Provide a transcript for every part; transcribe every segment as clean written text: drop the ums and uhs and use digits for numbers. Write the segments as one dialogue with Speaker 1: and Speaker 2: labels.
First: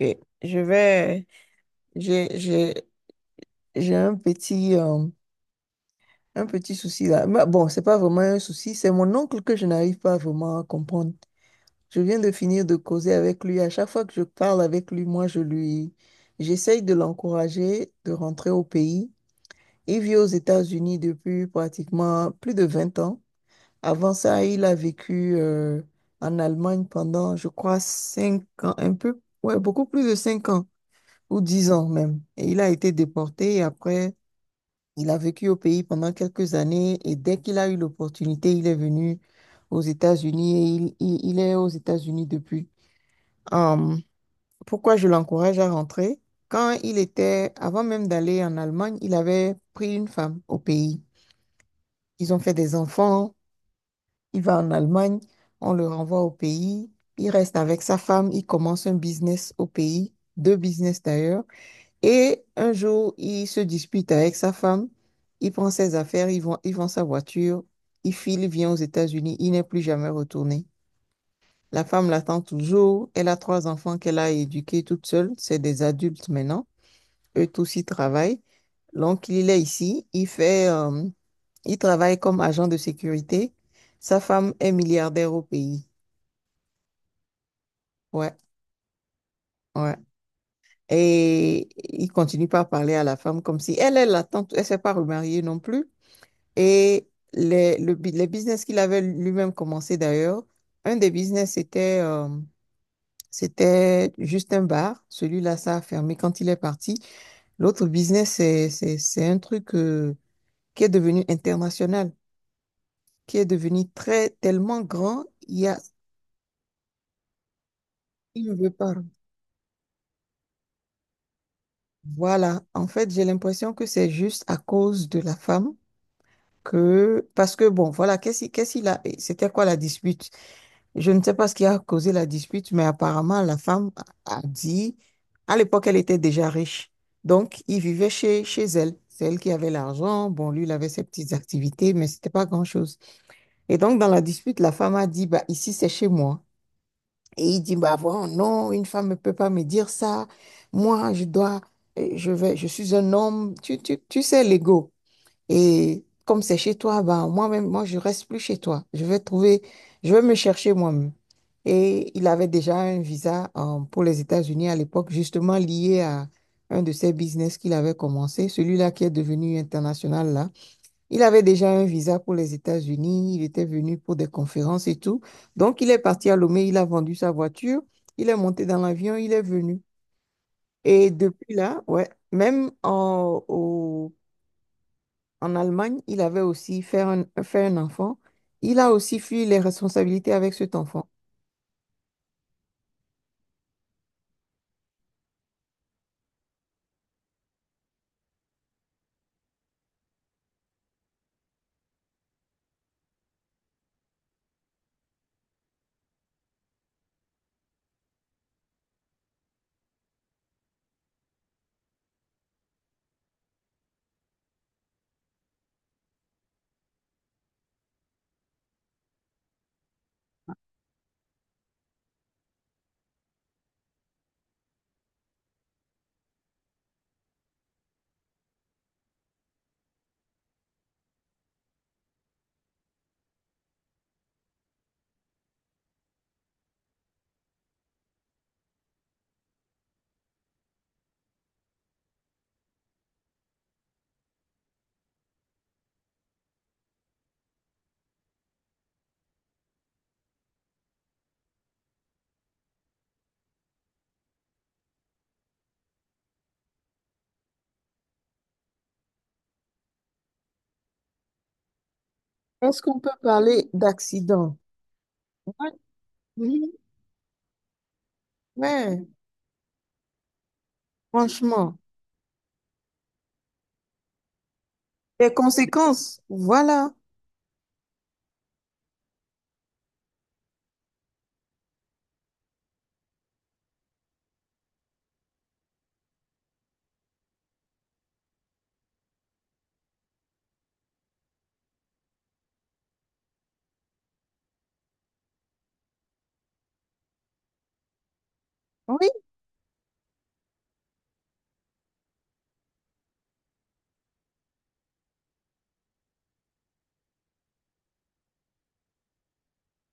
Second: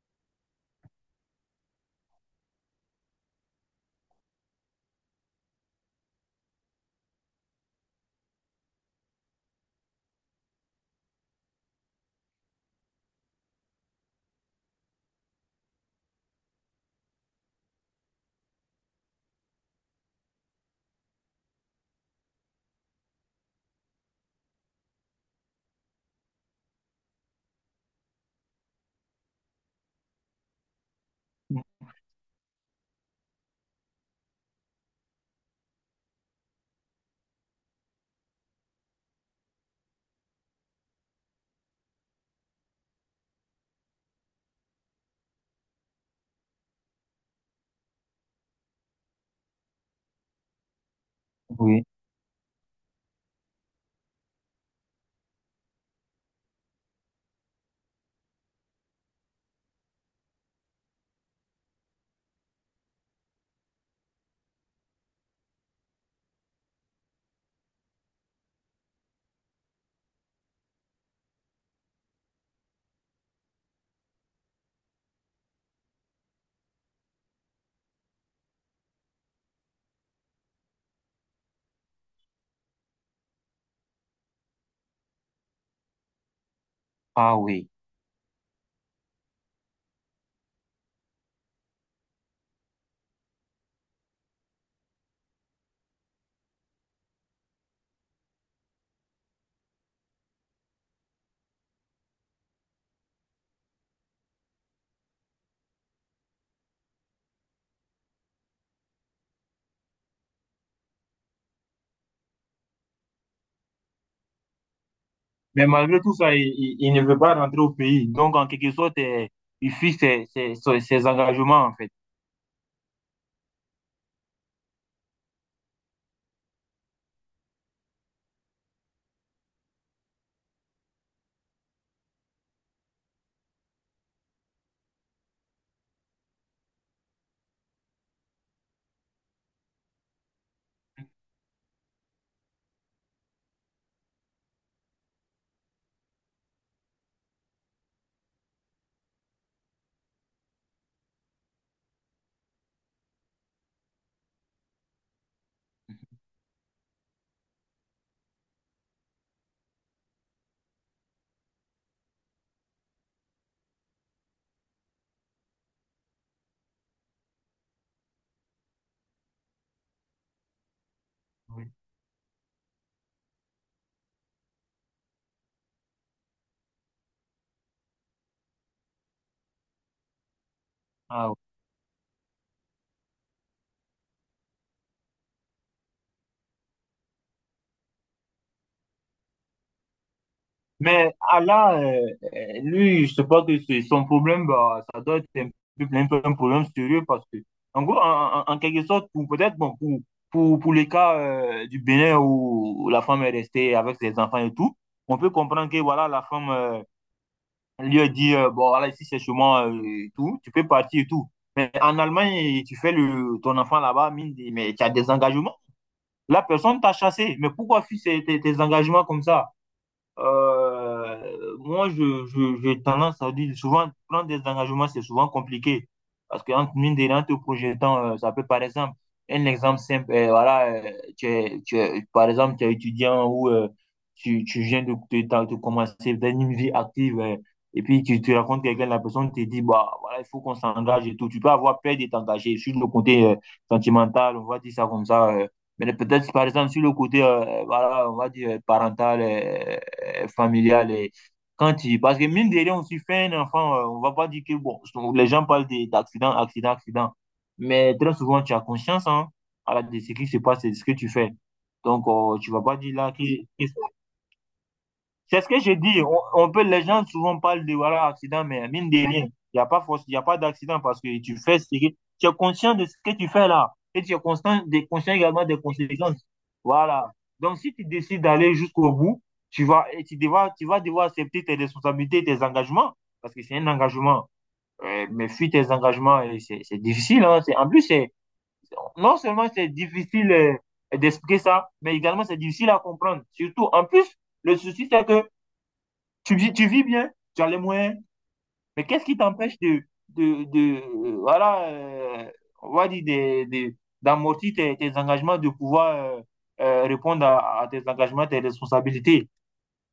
Speaker 1: Ok, Je vais, j'ai, j'ai, j'ai un petit souci là. Mais bon, c'est pas vraiment un souci, c'est mon oncle que je n'arrive pas vraiment à comprendre. Je viens de finir de causer avec lui. À chaque fois que je parle avec lui, moi, j'essaye de l'encourager de rentrer au pays. Il vit aux États-Unis depuis pratiquement plus de 20 ans. Avant ça, il a vécu, en Allemagne pendant, je crois, 5 ans, un peu, ouais, beaucoup plus de 5 ans, ou 10 ans même. Et il a été déporté et après, il a vécu au pays pendant quelques années et dès qu'il a eu l'opportunité, il est venu aux États-Unis et il est aux États-Unis depuis. Hum, Pourquoi je l'encourage à rentrer? Avant même d'aller en Allemagne, il avait pris une femme au pays.
Speaker 2: Oui.
Speaker 1: Ils ont fait des enfants, il va en Allemagne, on le renvoie au pays, il reste avec sa femme, il commence un business au pays, deux business d'ailleurs. Et un jour, il se dispute avec sa femme, il prend ses affaires, il vend sa voiture, il file, il vient aux États-Unis, il n'est plus jamais retourné. La femme l'attend toujours, elle a trois enfants qu'elle a éduqués toute seule, c'est des adultes maintenant, eux tous ils travaillent. Donc il est ici, il travaille comme agent de sécurité. Sa femme est milliardaire au pays.
Speaker 2: Ah oui.
Speaker 1: Ouais, ouais. Et il continue pas à parler à la femme comme si elle l'attend, elle s'est pas remariée non plus. Et les business qu'il avait lui-même commencé d'ailleurs, un des business, c'était juste un bar. Celui-là, ça a fermé quand il est parti. L'autre business, c'est un truc qui est devenu international, qui est devenu tellement grand, il y
Speaker 2: Mais
Speaker 1: a.
Speaker 2: malgré tout ça, il ne veut pas rentrer au pays. Donc,
Speaker 1: Il
Speaker 2: en
Speaker 1: ne veut
Speaker 2: quelque
Speaker 1: pas.
Speaker 2: sorte, il fuit ses engagements, en fait.
Speaker 1: Voilà. En fait, j'ai l'impression que c'est juste à cause de la femme que, parce que bon, voilà, qu'est-ce qu'il a, c'était quoi la dispute? Je ne sais pas ce qui a causé la dispute, mais apparemment, la femme a dit, à l'époque, elle était déjà riche. Donc, il vivait chez elle. C'est elle qui avait l'argent. Bon, lui, il avait ses petites activités, mais c'était pas grand-chose. Et donc, dans la dispute, la femme a dit, bah, ici, c'est chez moi. Et il dit, bah, bon, non, une femme ne peut pas me dire ça. Moi, je dois, je vais, je suis un homme. Tu sais, l'ego. Et comme c'est chez toi, ben, moi-même, moi, je reste plus chez toi. Je vais trouver, je vais me chercher moi-même. Et il avait déjà un visa pour les États-Unis à l'époque, justement lié à un de ses business qu'il avait commencé, celui-là qui est devenu international là. Il avait déjà
Speaker 2: Oui.
Speaker 1: un visa pour les États-Unis, il était venu pour des conférences et tout. Donc, il est parti à Lomé, il a vendu sa voiture, il est monté dans l'avion, il est venu. Et
Speaker 2: Ah ouais.
Speaker 1: depuis là, ouais, même en, au en Allemagne, il avait aussi fait un enfant. Il a aussi fui les responsabilités avec cet enfant.
Speaker 2: Mais Allah, lui, je sais pas que c'est son problème, bah, ça doit être un peu, un peu un problème sérieux parce que, en gros, en quelque sorte, pour peut-être, bon, pour les cas du Bénin où la femme est restée avec ses enfants et tout, on peut comprendre que, voilà, la femme lui a dit, bon, voilà, ici, c'est chez moi et tout, tu peux partir et tout. Mais en Allemagne, tu fais le, ton enfant là-bas, mais tu as des engagements. La personne t'a chassé. Mais pourquoi fuir tes, tes engagements comme ça? Moi, j'ai tendance à dire souvent, prendre des engagements, c'est souvent compliqué. Parce que, entre mine de rien, te projetant, ça peut, par exemple, un exemple simple, voilà, par exemple, tu es étudiant ou tu, tu viens de commencer dans une vie active et puis tu racontes quelqu'un, la personne te dit, bah, voilà, il faut qu'on s'engage et tout. Tu peux avoir peur de t'engager sur le côté sentimental, on va dire ça comme ça. Mais peut-être, par exemple, sur le côté, voilà, on va dire parental. Familiale. Et quand il... Parce que mine de rien, on s'y fait un enfant, on va pas dire que bon, les gens parlent d'accident, accident, accident. Mais très souvent, tu as conscience hein, à la, de ce qui se passe et de ce que tu fais. Donc, tu vas pas
Speaker 1: Est-ce
Speaker 2: dire
Speaker 1: qu'on peut
Speaker 2: là que,
Speaker 1: parler d'accident?
Speaker 2: c'est ce que
Speaker 1: Ouais,
Speaker 2: je dis. On peut,
Speaker 1: oui,
Speaker 2: les gens souvent parlent de voilà, accident, mais mine de
Speaker 1: ouais,
Speaker 2: rien, il n'y a pas force, il a pas d'accident parce que tu fais ce
Speaker 1: franchement.
Speaker 2: que tu es conscient de ce que tu fais là. Et tu es conscient de, conscient
Speaker 1: Les
Speaker 2: également des
Speaker 1: conséquences,
Speaker 2: conséquences.
Speaker 1: voilà.
Speaker 2: Voilà. Donc, si tu décides d'aller jusqu'au bout, tu vas, et tu, devras, tu vas devoir accepter tes responsabilités, tes engagements, parce que c'est un engagement. Mais fuis tes engagements, c'est difficile. Hein. En plus, c'est non seulement c'est difficile d'expliquer ça, mais également c'est difficile à comprendre. Surtout, en plus, le souci, c'est que tu vis bien, tu as les moyens, mais qu'est-ce
Speaker 1: Oui,
Speaker 2: qui t'empêche de, voilà, on va dire, d'amortir tes, tes engagements, de pouvoir répondre à tes engagements, tes responsabilités.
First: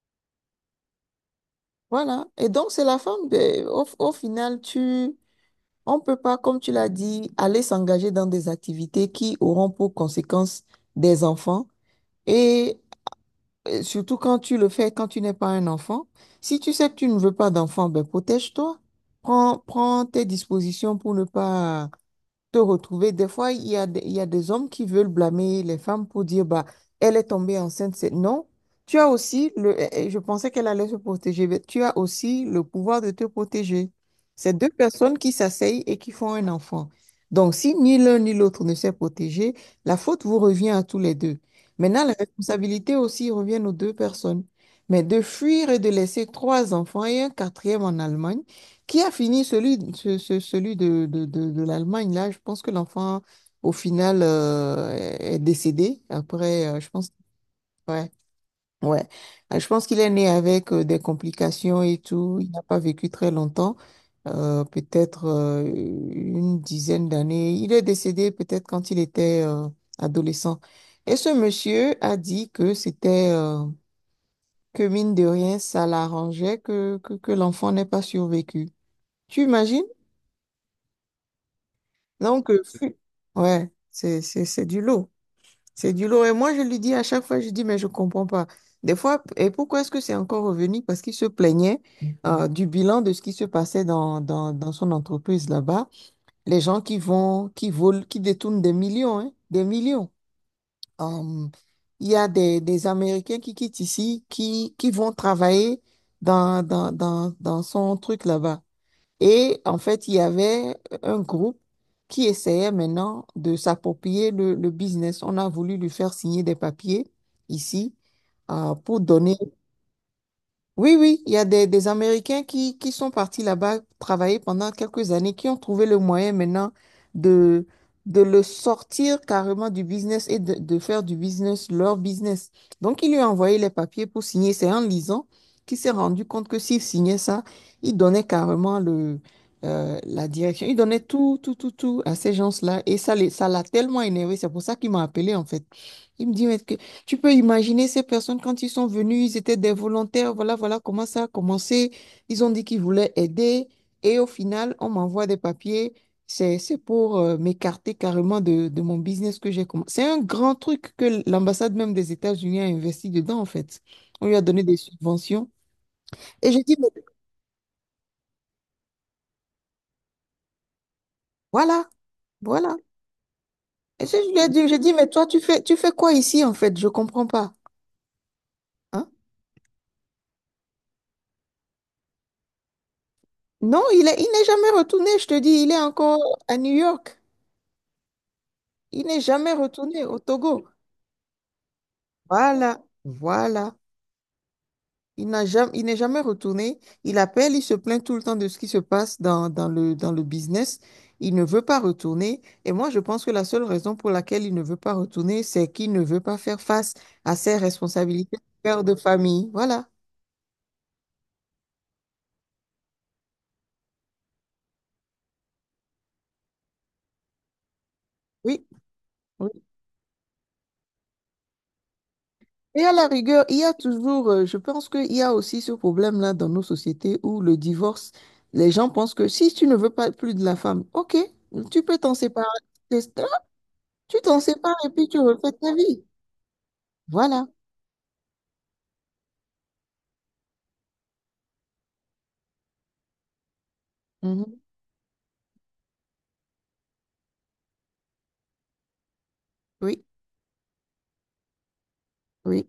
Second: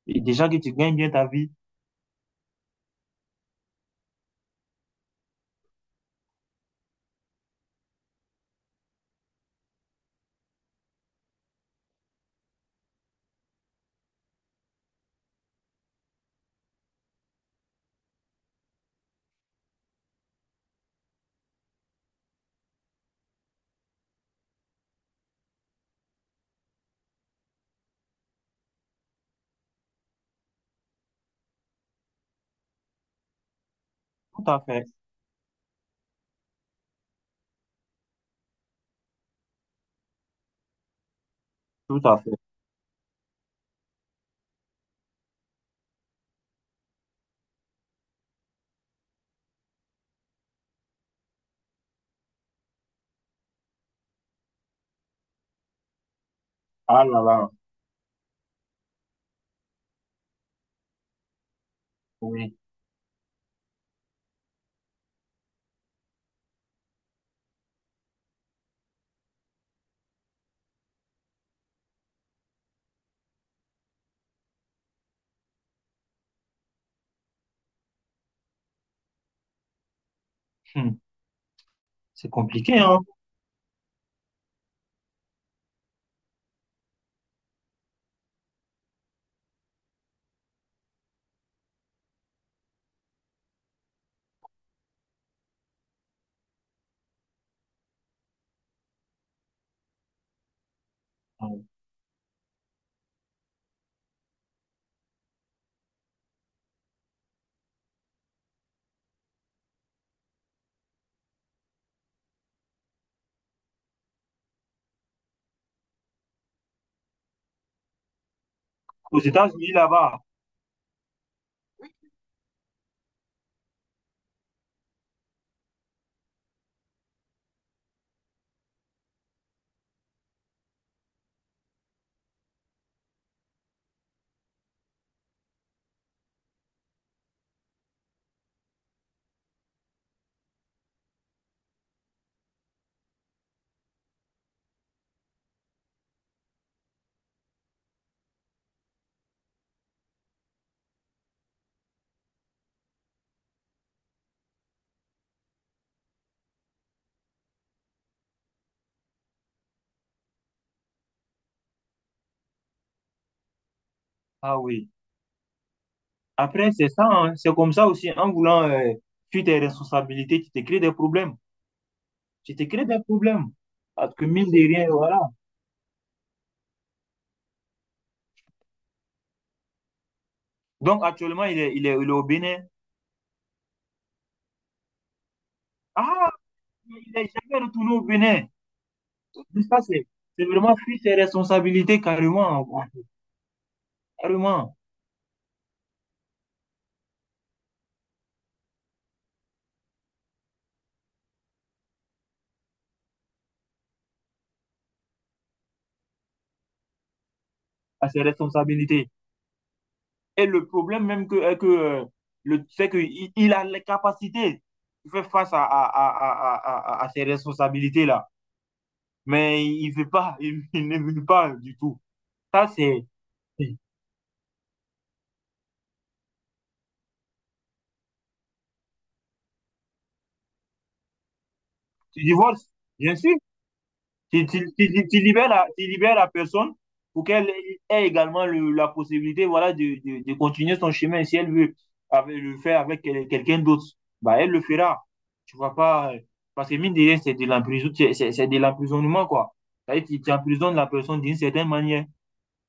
Speaker 2: Et déjà que tu gagnes bien ta vie,
Speaker 1: voilà. Et donc, c'est la femme. Au final, on peut pas, comme tu l'as dit, aller s'engager dans des activités qui auront pour conséquence des enfants. Et Et surtout quand tu le fais, quand tu n'es pas un enfant. Si tu sais que tu ne veux pas d'enfant, ben protège-toi. Prends tes dispositions pour ne pas te retrouver. Des fois, il y a des hommes qui veulent blâmer les femmes pour dire, bah, elle est tombée enceinte. Non, tu as aussi je pensais qu'elle allait se protéger, mais tu as aussi le pouvoir de te protéger.
Speaker 2: tout
Speaker 1: C'est
Speaker 2: à
Speaker 1: deux
Speaker 2: fait,
Speaker 1: personnes qui s'asseyent et qui font un enfant. Donc, si ni l'un ni l'autre ne s'est protégé, la faute vous revient à tous les deux.
Speaker 2: tout
Speaker 1: Maintenant, les
Speaker 2: à fait.
Speaker 1: responsabilités aussi reviennent aux deux personnes. Mais de fuir et de laisser trois enfants et un quatrième en Allemagne, qui a fini celui de l'Allemagne, là? Je pense que l'enfant, au final, est décédé. Après, je
Speaker 2: Ah
Speaker 1: pense,
Speaker 2: là là,
Speaker 1: ouais, ouais. Je pense qu'il est né avec des complications et tout. Il
Speaker 2: oui,
Speaker 1: n'a pas vécu très longtemps, peut-être une dizaine d'années. Il est décédé peut-être quand il était adolescent. Et ce monsieur a dit que mine de rien, ça l'arrangeait que l'enfant n'ait pas survécu. Tu imagines?
Speaker 2: hum, c'est
Speaker 1: Donc,
Speaker 2: compliqué, hein.
Speaker 1: ouais, c'est du lot. C'est du lot. Et moi, je lui dis à chaque fois, je dis, mais je comprends pas. Des fois, et pourquoi est-ce que c'est encore revenu? Parce qu'il se plaignait du bilan de ce qui se passait dans son entreprise là-bas. Les gens qui vont, qui volent, qui détournent des millions, hein, des millions. Hum, il y a des Américains qui quittent ici, qui vont travailler dans son truc là-bas. Et en fait, il y avait un groupe qui essayait maintenant de s'approprier le business. On a voulu lui faire signer des papiers ici pour
Speaker 2: Aux
Speaker 1: donner.
Speaker 2: États-Unis, là-bas,
Speaker 1: Oui, oui, il y a des Américains qui sont partis là-bas travailler pendant quelques années, qui ont trouvé le moyen maintenant de, de le sortir carrément du business et de faire du business leur business. Donc, il lui a envoyé les papiers pour signer. C'est en lisant qu'il s'est rendu compte que s'il signait ça, il donnait carrément la direction. Il donnait tout, tout, tout, tout à ces gens-là. Et ça, ça l'a tellement énervé. C'est pour ça qu'il m'a appelé, en fait. Il me dit, mais tu peux imaginer ces personnes quand ils sont venus, ils étaient des volontaires, voilà, voilà comment ça a commencé. Ils ont dit qu'ils voulaient aider et au final, on m'envoie des papiers. C'est pour m'écarter carrément de mon business que j'ai commencé. C'est un grand truc que l'ambassade même des États-Unis a investi dedans, en fait. On lui a
Speaker 2: ah
Speaker 1: donné des
Speaker 2: oui.
Speaker 1: subventions. Et j'ai
Speaker 2: Après,
Speaker 1: dit, mais
Speaker 2: c'est ça, hein, c'est comme ça aussi, en voulant fuir tes responsabilités, tu te crées des problèmes.
Speaker 1: voilà,
Speaker 2: Tu te
Speaker 1: voilà.
Speaker 2: crées des problèmes.
Speaker 1: Et je
Speaker 2: Parce que
Speaker 1: lui ai
Speaker 2: mine
Speaker 1: dit,
Speaker 2: de
Speaker 1: j'ai
Speaker 2: rien,
Speaker 1: dit, mais
Speaker 2: voilà.
Speaker 1: toi, tu fais quoi ici, en fait? Je comprends pas. Hein?
Speaker 2: Donc actuellement, il est au Bénin.
Speaker 1: Non, il n'est jamais retourné, je te dis, il est
Speaker 2: Ah,
Speaker 1: encore à New
Speaker 2: il
Speaker 1: York.
Speaker 2: n'est jamais retourné au Bénin.
Speaker 1: Il n'est
Speaker 2: Tout
Speaker 1: jamais
Speaker 2: ça,
Speaker 1: retourné au
Speaker 2: c'est
Speaker 1: Togo.
Speaker 2: vraiment fuir ses responsabilités carrément,
Speaker 1: Voilà, voilà.
Speaker 2: carrément
Speaker 1: Il n'est jamais retourné. Il appelle, il se plaint tout le temps de ce qui se passe dans le business. Il ne veut pas retourner. Et moi, je pense que la seule raison pour laquelle il ne veut pas retourner, c'est qu'il ne veut pas faire face à ses
Speaker 2: à ses
Speaker 1: responsabilités de père de
Speaker 2: responsabilités.
Speaker 1: famille. Voilà.
Speaker 2: Et le problème même que le, c'est qu'il il a les capacités de faire face ces responsabilités-là.
Speaker 1: Oui.
Speaker 2: Mais il veut pas, il ne veut pas du tout. Ça,
Speaker 1: Et à la rigueur, il y a
Speaker 2: c'est
Speaker 1: toujours, je pense qu'il y a aussi ce problème-là dans nos sociétés où le divorce, les gens pensent que si tu ne veux pas plus de la femme, ok, tu peux t'en
Speaker 2: du
Speaker 1: séparer.
Speaker 2: divorce, bien
Speaker 1: C'est- ah,
Speaker 2: sûr.
Speaker 1: Tu t'en
Speaker 2: Tu, tu-
Speaker 1: sépares et puis
Speaker 2: tu-
Speaker 1: tu
Speaker 2: tu libères
Speaker 1: refais
Speaker 2: la,
Speaker 1: ta
Speaker 2: tu
Speaker 1: vie.
Speaker 2: libères la personne pour
Speaker 1: Voilà.
Speaker 2: qu'elle ait également la possibilité voilà, de continuer son chemin. Si elle veut le faire avec quelqu'un d'autre, bah, elle
Speaker 1: Mhm.
Speaker 2: le fera. Tu vois pas. Parce que mine de rien, c'est de l'emprisonnement, c'est de l'emprisonnement, quoi.
Speaker 1: Oui,
Speaker 2: C'est-à-dire tu emprisonnes la personne d'une certaine manière.
Speaker 1: oui.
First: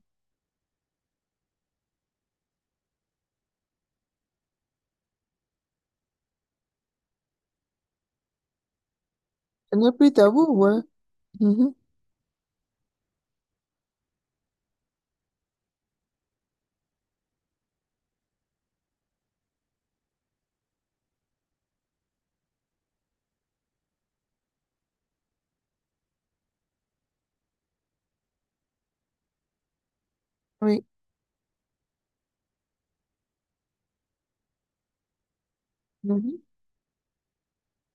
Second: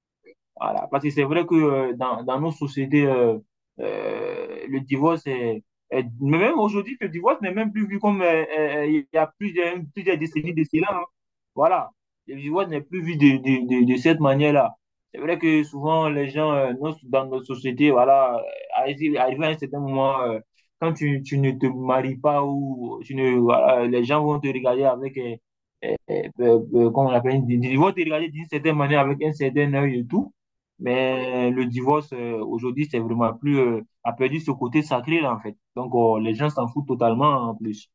Speaker 2: Voilà. Parce que c'est vrai que dans, dans nos sociétés, le divorce est, mais même aujourd'hui, le divorce n'est même plus vu comme... il y a plusieurs,
Speaker 1: Ce n'est plus
Speaker 2: plusieurs
Speaker 1: tabou,
Speaker 2: décennies de
Speaker 1: ouais.
Speaker 2: cela. Hein.
Speaker 1: Mhm.
Speaker 2: Voilà. Le divorce n'est plus vu de cette manière-là. C'est vrai que souvent, les gens dans notre société, voilà, arrivé à un certain moment, quand tu ne te maries pas ou tu ne, voilà, les gens vont te regarder avec... euh, comment on appelle, ils vont te regarder d'une certaine manière avec un certain œil et tout.
Speaker 1: Oui.
Speaker 2: Mais le divorce, aujourd'hui, c'est vraiment plus, a perdu ce côté sacré, là, en fait. Donc, les
Speaker 1: Mhm.
Speaker 2: gens s'en foutent totalement, hein, en plus.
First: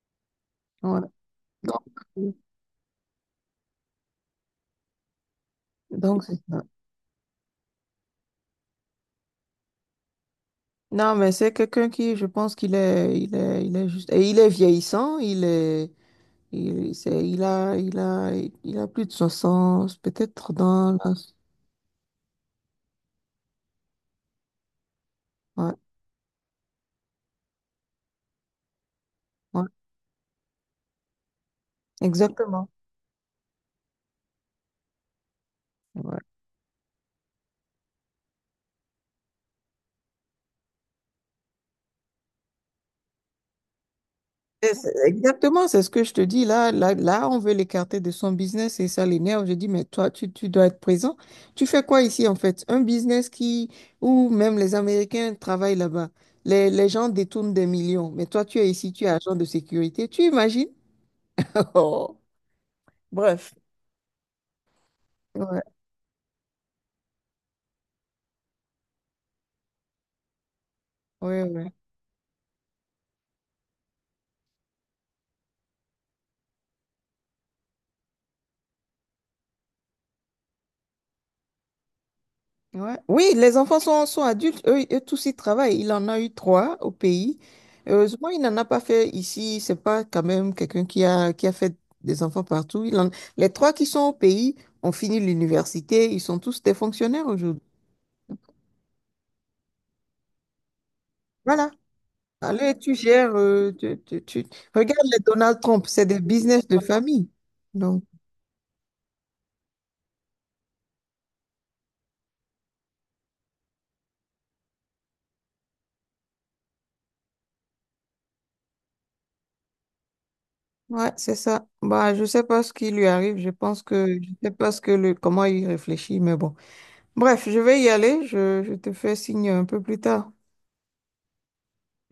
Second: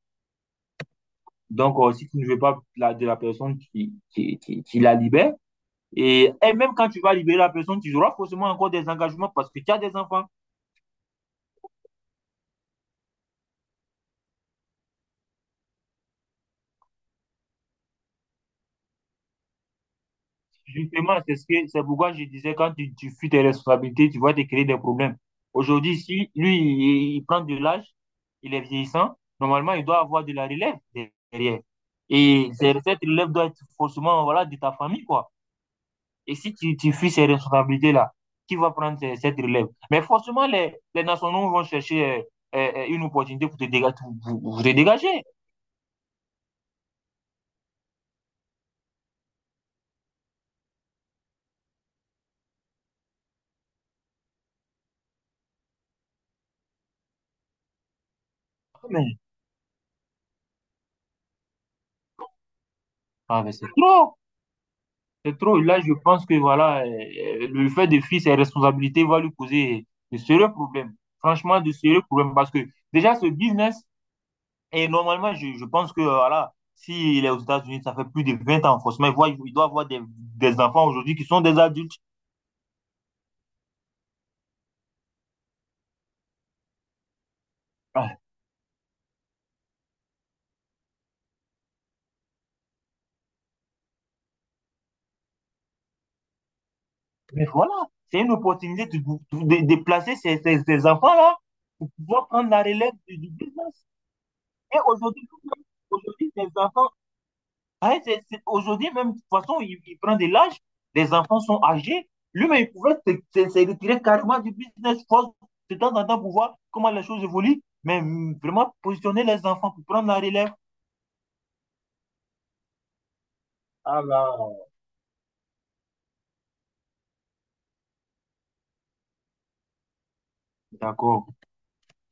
Speaker 1: Voilà.
Speaker 2: Donc,
Speaker 1: Donc,
Speaker 2: si tu ne
Speaker 1: oui.
Speaker 2: veux pas de la personne qui la libère,
Speaker 1: Donc c'est
Speaker 2: et
Speaker 1: ça.
Speaker 2: même quand tu vas libérer la personne, tu auras forcément encore des engagements parce que tu as des enfants.
Speaker 1: Non, mais c'est quelqu'un qui, je pense qu'il est juste, et il est vieillissant, il est, Il, c'est- il a, il a, il a plus de 60 peut-être dans
Speaker 2: Justement,
Speaker 1: la.
Speaker 2: c'est ce que, c'est pourquoi je disais, quand tu fuis tes responsabilités, tu vas te créer des problèmes.
Speaker 1: Ouais,
Speaker 2: Aujourd'hui, si lui, il prend de l'âge, il est vieillissant,
Speaker 1: ouais,
Speaker 2: normalement, il doit avoir de la relève derrière.
Speaker 1: exactement.
Speaker 2: Cette relève doit être forcément, voilà, de ta famille, quoi.
Speaker 1: Ouais.
Speaker 2: Et si tu, tu fuis ces responsabilités-là, qui va prendre cette relève? Mais forcément, les nationaux vont chercher une opportunité pour te dégager, pour, pour te dégager.
Speaker 1: Exactement, c'est ce que je te dis. Là, là, là, on veut l'écarter de son business et ça l'énerve. Je dis, mais toi, tu dois être présent. Tu fais quoi ici, en fait? Un business où même les Américains travaillent là-bas. Les gens détournent des millions. Mais toi, tu es
Speaker 2: Ah,
Speaker 1: ici, tu es
Speaker 2: mais,
Speaker 1: agent de sécurité. Tu imagines? Oh.
Speaker 2: ah, mais
Speaker 1: Bref.
Speaker 2: c'est trop! C'est trop.
Speaker 1: Ouais,
Speaker 2: Là, je pense que voilà, le fait de fuir ses responsabilités va lui causer de sérieux problèmes.
Speaker 1: ouais,
Speaker 2: Franchement, de
Speaker 1: ouais.
Speaker 2: sérieux problèmes. Parce que déjà, ce business, et normalement, je pense que voilà, s'il est aux États-Unis, ça fait plus de 20 ans. Forcément, il voit, il doit avoir des enfants aujourd'hui qui sont des adultes.
Speaker 1: Ouais. Oui, les enfants sont adultes, eux tous ils travaillent. Il en a eu trois au pays.
Speaker 2: Ah,
Speaker 1: Heureusement, il n'en a pas fait ici. C'est pas quand même quelqu'un qui a fait des enfants partout. Les trois qui sont au pays ont fini l'université. Ils sont tous des fonctionnaires
Speaker 2: mais
Speaker 1: aujourd'hui.
Speaker 2: voilà, c'est une opportunité de placer ces, ces, ces enfants-là
Speaker 1: Voilà.
Speaker 2: pour pouvoir prendre la
Speaker 1: Allez,
Speaker 2: relève
Speaker 1: tu
Speaker 2: du
Speaker 1: gères.
Speaker 2: business. Et
Speaker 1: Regarde les
Speaker 2: aujourd'hui,
Speaker 1: Donald Trump, c'est des
Speaker 2: aujourd'hui, ces
Speaker 1: business de
Speaker 2: enfants
Speaker 1: famille.
Speaker 2: ouais,
Speaker 1: Donc,
Speaker 2: aujourd'hui, même, de toute façon, il prend de l'âge, les enfants sont âgés. Lui-même, il pouvait se, se retirer carrément du business force de temps en temps pour voir comment les choses évoluent, mais mm, vraiment positionner les enfants pour prendre la relève.
Speaker 1: ouais, c'est ça. Bah, je sais pas ce qui lui arrive. Je pense
Speaker 2: Ah
Speaker 1: que
Speaker 2: là,
Speaker 1: je sais pas ce que le comment il réfléchit, mais bon. Bref, je vais y aller. Je te fais signe un peu plus tard.
Speaker 2: d'accord.